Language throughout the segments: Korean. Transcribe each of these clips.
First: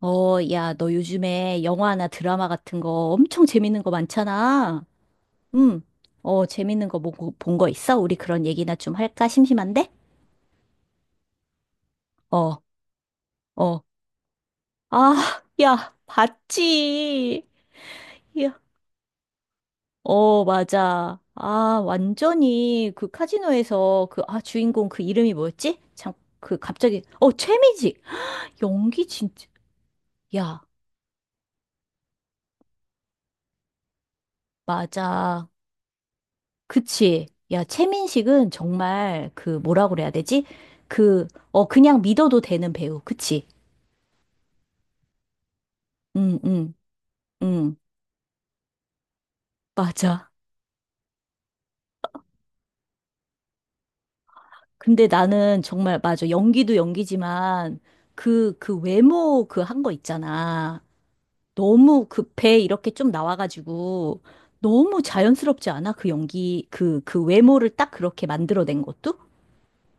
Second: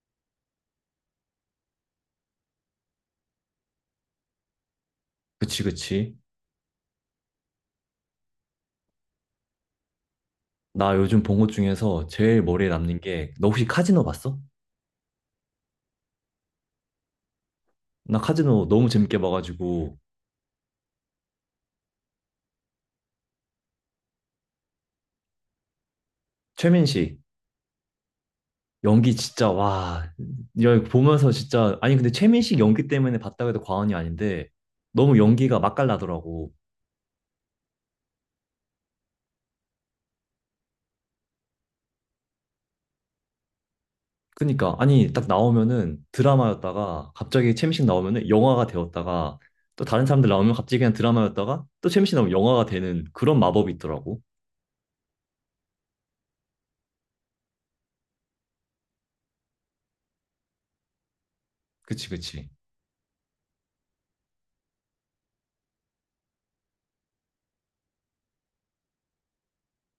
야, 너 요즘에 영화나 드라마 같은 거 엄청 재밌는 거 많잖아. 그치, 응. 그치. 재밌는 거 보고 본 거 있어? 우리 그런 얘기나 좀 할까? 심심한데? 나 요즘 본 것 중에서 제일 어, 머리에 남는 게, 너 혹시 어. 카지노 봤어? 아, 야, 봤지. 나 야. 카지노 너무 재밌게 봐가지고, 어, 맞아. 아, 완전히 그 카지노에서 그, 아, 주인공 그 이름이 뭐였지? 참, 그 갑자기, 최민식, 최미지. 연기 연기 진짜. 진짜, 와, 야, 야, 이거 보면서 진짜, 아니, 근데 최민식 연기 때문에 봤다고 해도 과언이 아닌데, 너무 맞아. 연기가 맛깔나더라고. 그치. 야, 최민식은 정말 그 뭐라 그래야 되지? 그, 그냥 믿어도 되는 배우. 그치? 그니까, 아니, 딱 나오면은 응, 응, 드라마였다가, 갑자기 응. 최민식 나오면은 영화가 되었다가, 또 다른 사람들 맞아. 나오면 갑자기 그냥 드라마였다가, 또 최민식 나오면 영화가 되는 그런 마법이 있더라고. 근데 나는 정말, 맞아. 연기도 연기지만 그 외모 그 한 거 있잖아. 너무 그치, 그 그치. 배 이렇게 좀 나와가지고 너무 자연스럽지 않아? 그 연기, 그 외모를 딱 그렇게 만들어낸 것도?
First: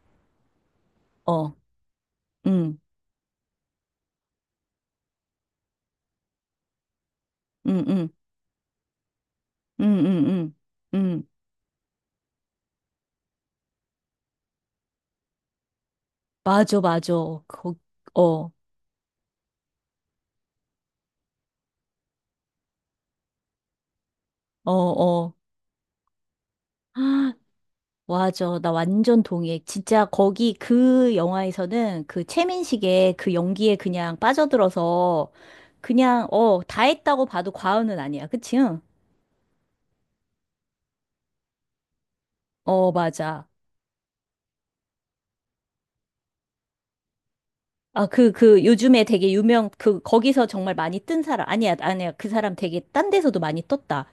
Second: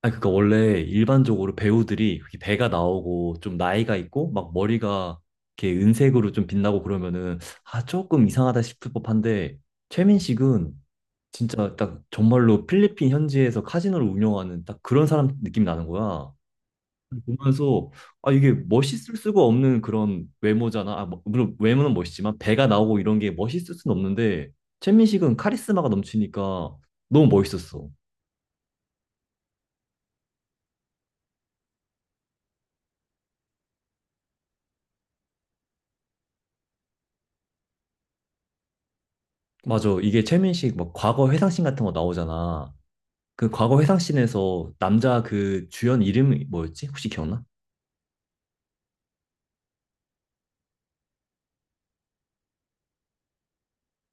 아니, 그니까 원래 어, 일반적으로 배우들이 그렇게 배가 응, 나오고 좀 나이가 있고 막 머리가 이렇게 은색으로 좀 빛나고 그러면은 응, 아, 응, 조금 이상하다 싶을 법한데 응, 응, 응, 최민식은 응. 진짜 딱 정말로 필리핀 현지에서 카지노를 운영하는 딱 그런 사람 느낌이 나는 거야. 맞아, 맞아. 거, 보면서 아, 어. 이게 멋있을 수가 없는 그런 외모잖아. 아, 뭐, 물론 외모는 멋있지만 배가 나오고 이런 게 멋있을 수는 없는데 어, 어. 최민식은 카리스마가 넘치니까 너무 아, 멋있었어. 맞아. 나 완전 동의해. 진짜 거기 그 영화에서는 그 최민식의 그 연기에 그냥 빠져들어서 그냥, 다 했다고 봐도 과언은 아니야. 그치? 응? 맞아. 이게 최민식 막 과거 회상씬 같은 거 나오잖아. 어, 맞아. 그 과거 회상씬에서 남자 그 주연 이름이 뭐였지? 혹시 기억나? 아, 요즘에 되게 유명, 그, 거기서 정말 많이 뜬 사람. 아니야, 아니야. 그 사람 되게 딴 데서도 많이 떴다.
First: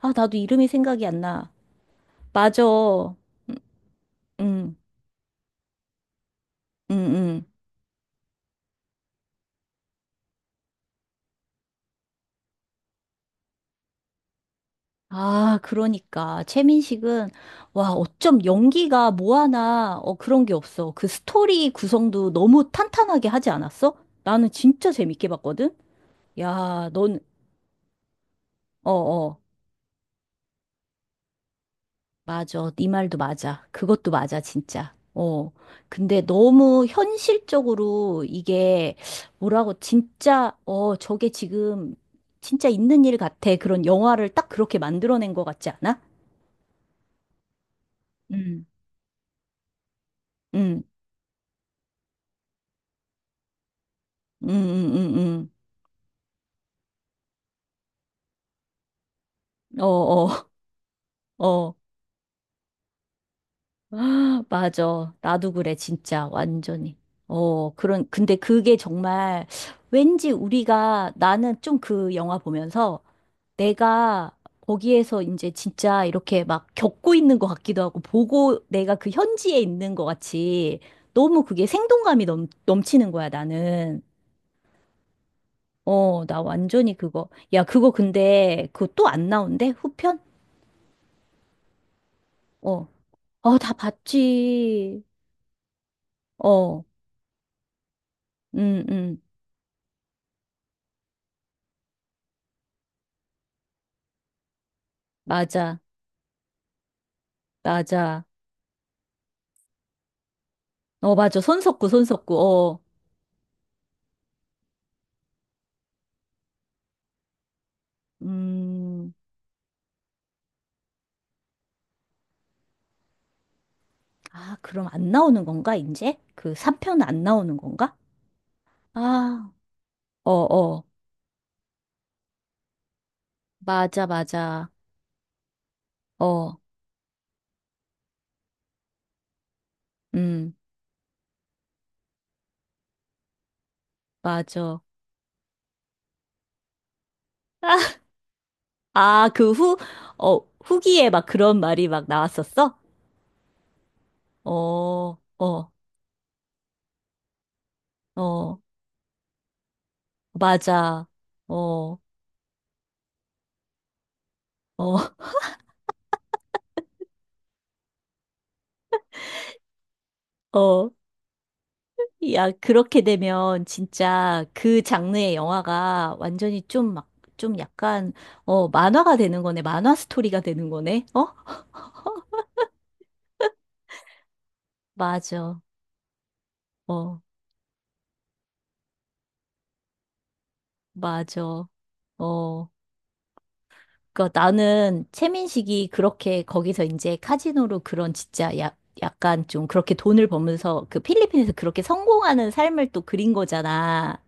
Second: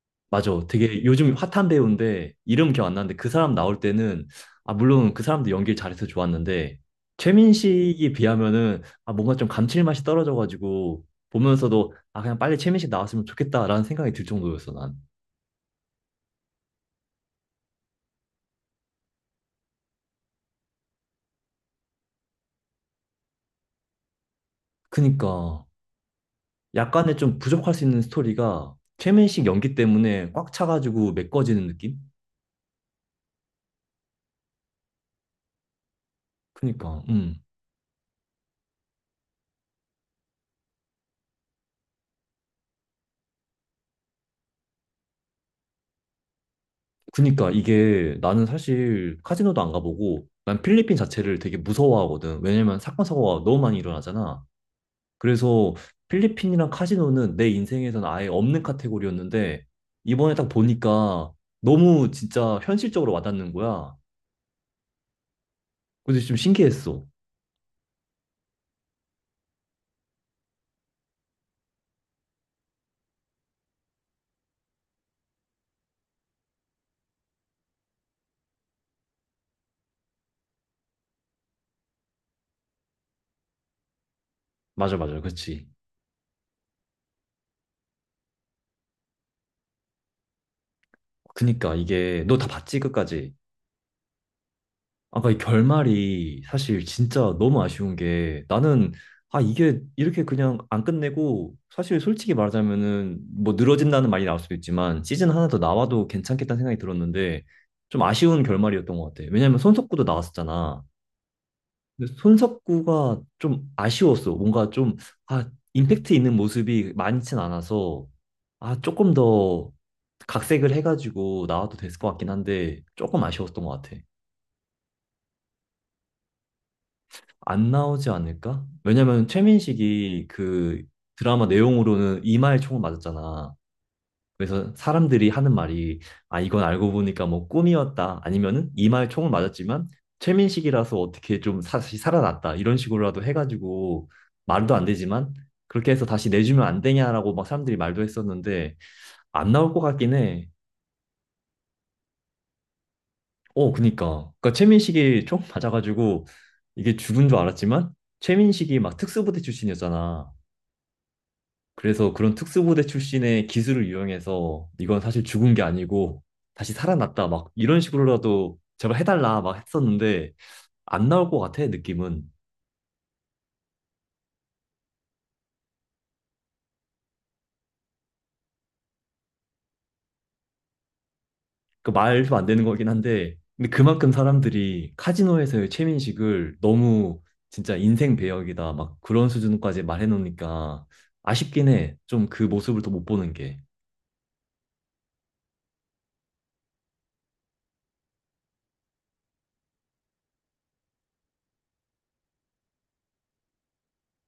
아, 나도 맞아. 이름이 되게 생각이 안 요즘 나. 핫한 배우인데 맞아. 이름 기억 안 나는데 그 사람 나올 때는 응, 아 물론 그 사람도 연기를 잘해서 좋았는데 응, 응. 최민식이 비하면은 아 뭔가 좀 감칠맛이 떨어져가지고 보면서도 아 그냥 빨리 최민식 나왔으면 좋겠다라는 생각이 들 정도였어 난. 아, 그러니까. 최민식은, 와, 어쩜 연기가 뭐 하나, 그런 게 없어. 그 스토리 구성도 너무 탄탄하게 하지 않았어? 나는 진짜 재밌게 그니까 봤거든? 야, 약간의 넌, 좀 부족할 수 있는 스토리가 어, 어, 최민식 연기 때문에 꽉 차가지고 메꿔지는 느낌? 맞아. 네 말도 맞아. 그것도 맞아, 진짜. 어. 근데 너무 그니까, 현실적으로 이게, 뭐라고, 진짜, 어, 저게 지금, 진짜 있는 일 같아. 그런 영화를 딱 그렇게 만들어낸 것 같지 않아? 그니까 이게 나는 음. 사실 카지노도 안 가보고 난 음, 필리핀 자체를 되게 무서워하거든. 왜냐면 사건, 사고가 너무 많이 일어나잖아. 음, 음, 음, 음. 그래서 필리핀이랑 카지노는 내 인생에선 아예 없는 카테고리였는데 어, 어, 이번에 딱 보니까 어. 너무 진짜 현실적으로 와닿는 거야. 맞아. 나도 그래, 그래서 진짜. 좀 완전히. 신기했어. 그런, 근데 그게 정말 왠지 우리가 나는 좀 그 영화 보면서 내가 거기에서 이제 진짜 이렇게 막 겪고 있는 것 같기도 하고 보고 내가 그 현지에 있는 것 같이 너무 그게 생동감이 넘치는 거야, 나는. 맞아, 맞아. 그렇지. 나 완전히 그거. 야, 그거 근데 그거 또 안 나온대? 후편? 그니까 이게 너 다 봤지, 어. 끝까지? 어, 다 봤지. 아까 이 결말이 어. 사실 진짜 너무 아쉬운 게 음, 나는 음, 아 이게 이렇게 그냥 안 끝내고 사실 솔직히 말하자면은 뭐 늘어진다는 말이 나올 수도 있지만 시즌 하나 더 맞아, 나와도 괜찮겠다는 생각이 들었는데 좀 맞아. 아쉬운 결말이었던 것 같아. 왜냐면 손석구도 나왔었잖아. 어, 맞아. 손 섞고, 손 근데 섞고, 어. 손석구가 좀 아쉬웠어. 뭔가 좀 아 임팩트 있는 모습이 많진 않아서 아 음, 조금 더 각색을 해가지고 나와도 됐을 것 같긴 한데 조금 아쉬웠던 것 같아. 아, 그럼 안 나오는 건가, 이제? 그 삼편 안 나오는 안 건가? 나오지 않을까? 왜냐면 아, 최민식이 어, 그 어. 드라마 내용으로는 이마에 총을 맞았잖아. 맞아, 맞아. 그래서 사람들이 하는 말이 아 어, 이건 알고 보니까 뭐 꿈이었다 아니면은 이마에 총을 맞았지만 음, 최민식이라서 어떻게 좀 다시 살아났다 이런 식으로라도 해가지고 말도 맞아. 안 되지만 그렇게 해서 다시 내주면 안 되냐라고 막 사람들이 말도 했었는데 아, 그 안 나올 후, 것 같긴 어, 해. 후기에 막 그런 말이 막 나왔었어? 어 그니까 어, 최민식이 총 어, 맞아가지고 이게 죽은 줄 알았지만 어, 최민식이 막 특수부대 출신이었잖아. 맞아. 어, 그래서 그런 특수부대 출신의 기술을 이용해서 어, 이건 사실 죽은 게 아니고 다시 살아났다 막 이런 식으로라도 제발 해달라 막 했었는데 어. 안 나올 것 같아 느낌은 야, 그렇게 되면 진짜 그 장르의 영화가 완전히 좀 막, 좀 약간, 만화가 되는 거네. 만화 스토리가 되는 거네. 어? 그 말도 안 되는 거긴 한데 근데 그만큼 사람들이 맞아. 카지노에서의 최민식을 어, 너무 진짜 인생 배역이다 막 그런 수준까지 말해놓으니까 맞아. 아쉽긴 해 좀 그 어. 모습을 더 못 보는 게 그 나는 최민식이 그렇게 거기서 이제 카지노로 그런 진짜 약 약간 좀 그렇게 돈을 벌면서 그 필리핀에서 그렇게 성공하는 삶을 또 그린 거잖아.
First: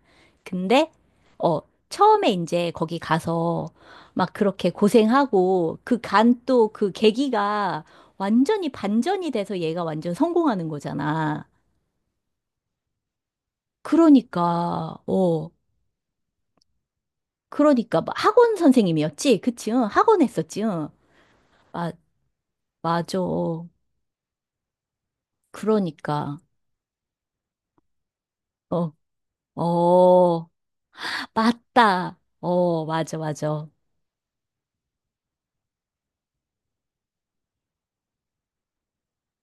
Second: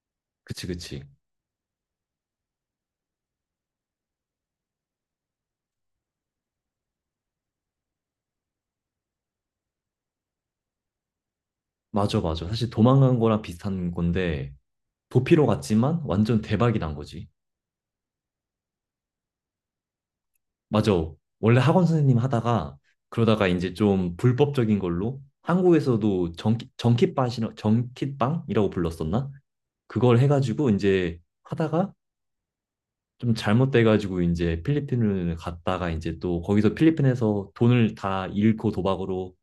그치 근데 그치 어 처음에 이제 거기 가서 막 그렇게 고생하고 그 간 또 그 계기가 완전히 반전이 돼서 얘가 완전 성공하는 거잖아. 맞아 맞아 사실 도망간 거랑 비슷한 건데 그러니까 도피로 어 갔지만 완전 대박이 난 거지 그러니까 막 학원 선생님이었지, 그치? 응, 학원 했었지. 응. 맞아. 원래 학원 아 선생님 하다가 맞아. 그러다가 이제 좀 불법적인 걸로 한국에서도 그러니까. 정키팟이라, 정키빵이라고 어, 불렀었나? 그걸 어, 해가지고 이제 하다가 맞다. 어, 맞아, 좀 맞아. 어, 잘못돼가지고 이제 필리핀을 갔다가 이제 또 거기서 필리핀에서 돈을 다 잃고 도박으로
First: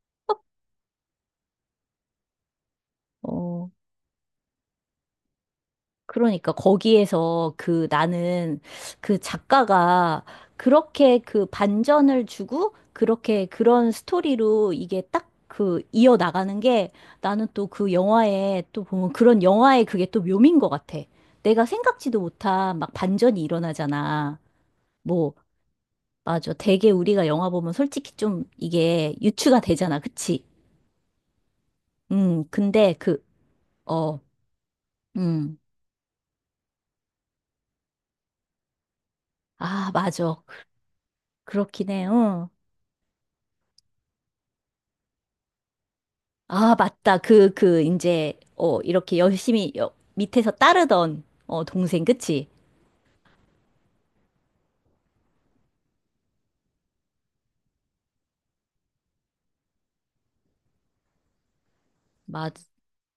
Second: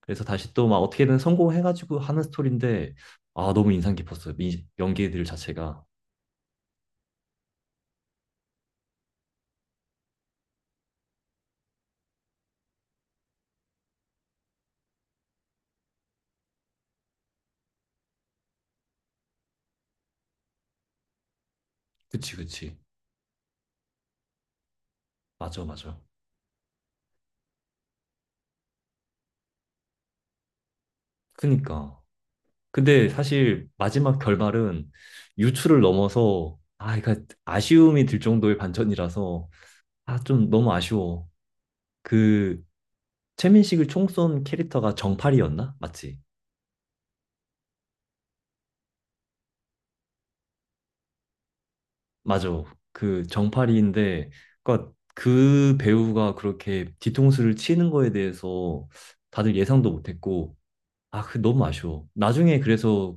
그래서 다시 또 막 어떻게든 성공해가지고 하는 스토리인데 아 어. 너무 인상 깊었어요. 이 연기들 자체가. 그러니까 거기에서 그 나는 그 작가가 그렇게 그 반전을 주고 그렇게 그런 스토리로 이게 딱 그 이어나가는 게 나는 또 그 영화에 또 보면 그런 영화의 그게 또 묘미인 것 같아. 내가 생각지도 그치 못한 그치. 막 반전이 일어나잖아. 뭐, 맞아 맞아. 맞아. 되게 우리가 영화 보면 솔직히 좀 이게 유추가 되잖아. 그치? 그니까. 근데 근데 그, 사실 어, 마지막 결말은 음, 유추를 넘어서 아, 그러 아쉬움이 들 정도의 반전이라서 아, 아, 맞아. 좀 그- 너무 아쉬워. 그렇긴 해, 응. 그 최민식을 총 쏜 캐릭터가 정팔이었나? 맞지? 아, 맞다. 이제, 이렇게 열심히 여, 밑에서 따르던, 동생, 그치? 맞아. 그 정팔이인데 그러니까 그 배우가 그렇게 뒤통수를 치는 거에 대해서 다들 예상도 못했고 아, 그 너무 아쉬워. 맞, 나중에 그래서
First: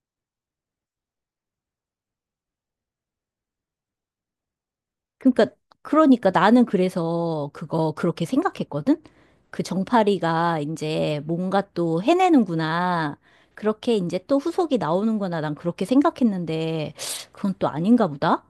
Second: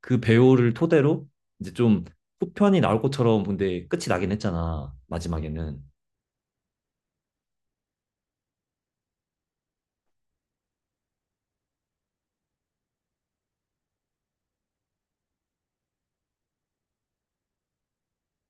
그 배우를 토대로 이제 좀 후편이 나올 것처럼 근데 끝이 나긴 했잖아. 그러니까, 마지막에는. 그러니까 나는 그래서 그거 그렇게 생각했거든? 그 정파리가 이제 뭔가 또 해내는구나. 그렇게 이제 또 후속이 나오는구나. 난 그렇게 생각했는데, 그건 또 아닌가 보다?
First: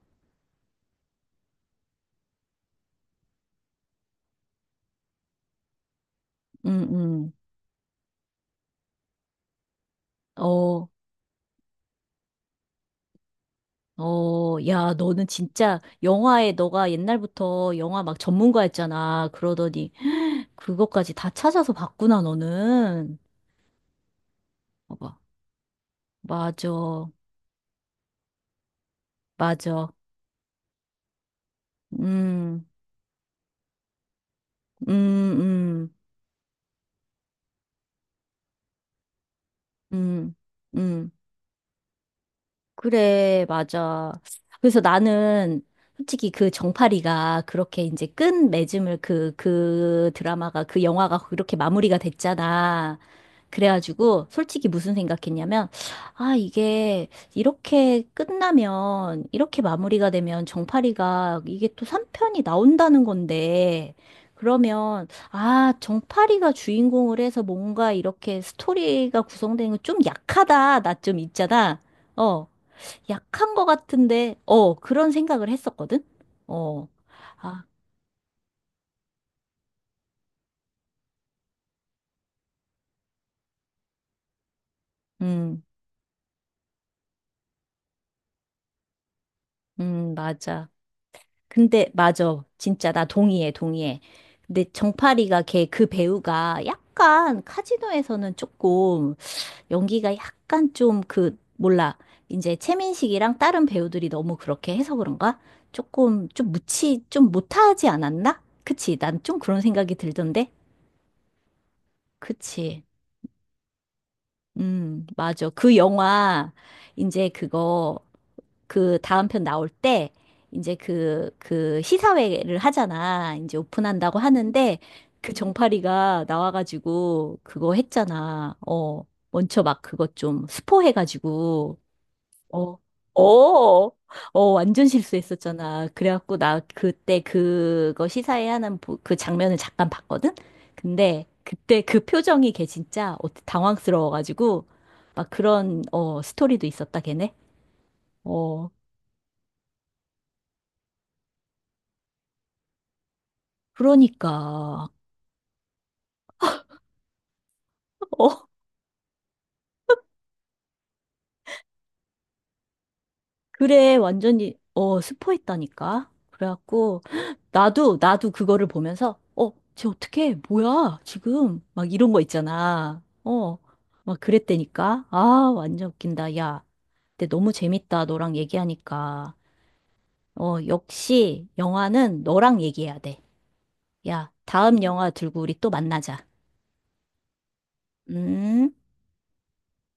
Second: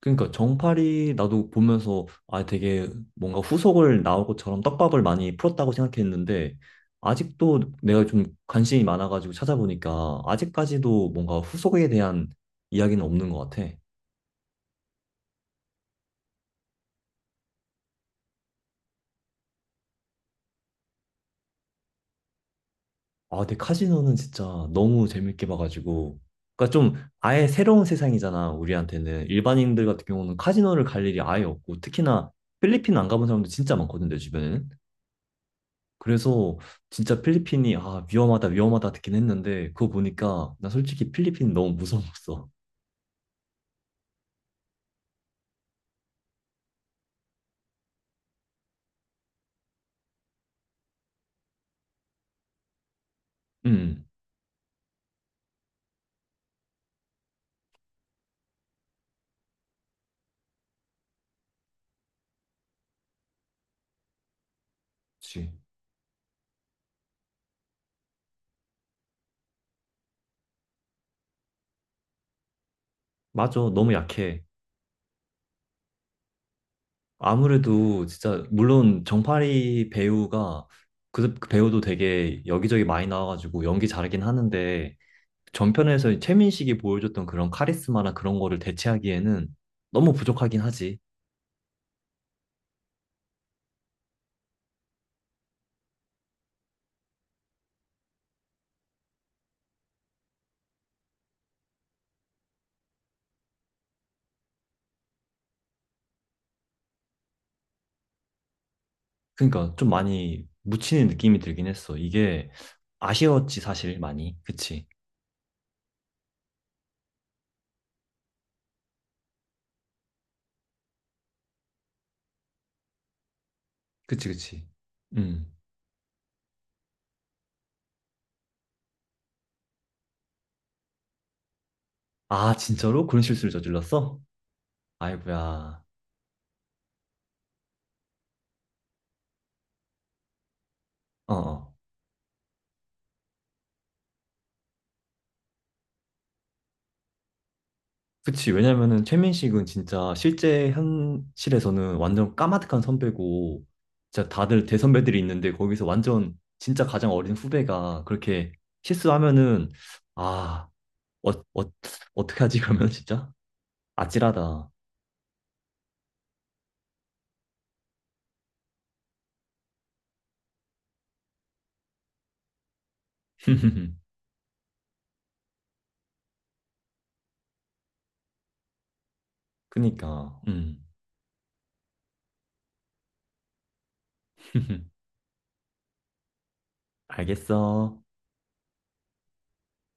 그러니까 정팔이 나도 보면서 아 되게 뭔가 후속을 나올 것처럼 떡밥을 많이 풀었다고 생각했는데 응, 응. 아직도 내가 좀 관심이 많아가지고 찾아보니까 어. 아직까지도 뭔가 후속에 대한 이야기는 없는 것 같아. 어, 야, 너는 진짜 영화에 너가 옛날부터 영화 막 전문가였잖아. 그러더니 그것까지 다 찾아서 봤구나, 너는. 아 근데 카지노는 진짜 너무 봐봐. 재밌게 봐가지고 그러니까 좀 맞아. 아예 새로운 세상이잖아 우리한테는 일반인들 맞아. 같은 경우는 카지노를 갈 일이 아예 없고 특히나 음, 필리핀 안 가본 사람도 진짜 많거든 내 주변에는. 음, 음, 그래서 진짜 필리핀이 아 위험하다 위험하다 듣긴 했는데 그거 음, 보니까 나 음. 솔직히 필리핀 너무 무서웠어. 그래, 맞아. 그래서 나는 솔직히 그 정파리가 그렇게 이제 끝맺음을 그, 그 드라마가, 그 영화가 그렇게 마무리가 됐잖아. 음, 그래가지고 솔직히 무슨 생각했냐면 아 이게 이렇게 끝나면 이렇게 마무리가 되면 정파리가 이게 또 3편이 나온다는 건데 그러면 그치. 아 정파리가 주인공을 해서 뭔가 이렇게 스토리가 구성되는 건 좀 약하다 나 좀 있잖아 어 약한 맞아, 거 너무 같은데 약해. 어 그런 생각을 했었거든 어 아 아무래도 진짜 물론 정파리 배우가 그 배우도 되게 여기저기 많이 나와가지고 연기 잘하긴 하는데 음 전편에서 최민식이 보여줬던 그런 카리스마나 그런 거를 대체하기에는 너무 부족하긴 맞아 하지. 근데 맞아. 진짜 나 동의해, 동의해. 근데 정파리가 걔 그 배우가 약간 카지노에서는 조금 연기가 약간 좀 그 몰라. 이제 최민식이랑 다른 배우들이 너무 그렇게 해서 그런가? 조금 좀 무치 좀 못하지 않았나? 그치? 난 좀 그런 그러니까 좀 생각이 많이 들던데. 묻히는 느낌이 들긴 했어. 이게 그치? 아쉬웠지 사실 많이. 그치? 맞아. 그 영화 이제 그거 그 다음 편 나올 때 이제 그 시사회를 하잖아. 이제 오픈한다고 그치, 그치. 하는데 그 음. 정파리가 나와가지고 그거 했잖아. 먼저 막 그거 좀 스포해가지고, 아, 어, 진짜로? 그런 실수를 어, 저질렀어? 어, 완전 아이고야. 실수했었잖아. 그래갖고 나 그때 그거 시사회 하는 그 장면을 잠깐 봤거든? 근데 어. 어. 그때 그 표정이 걔 진짜 어- 당황스러워가지고 막 그런, 스토리도 있었다, 걔네. 그치. 어. 왜냐면은 최민식은 진짜 실제 현실에서는 완전 까마득한 선배고, 그러니까. 진짜 다들 대선배들이 있는데 거기서 완전 진짜 가장 어린 후배가 어, 그렇게 실수하면은, 아, 어, 어, 어떻게 하지, 그러면 진짜? 그래, 완전히, 아찔하다. 스포했다니까. 그래갖고, 나도, 나도 그거를 보면서, 쟤 어떡해, 뭐야, 지금. 막 이런 거 있잖아. 어, 막 그랬다니까. 아, 완전 웃긴다, 야. 근데 너무 재밌다, 너랑 얘기하니까. 그니까, 음. 역시, 영화는 너랑 얘기해야 돼. 야, 다음 영화 들고 우리 또 만나자. 알겠어. 음.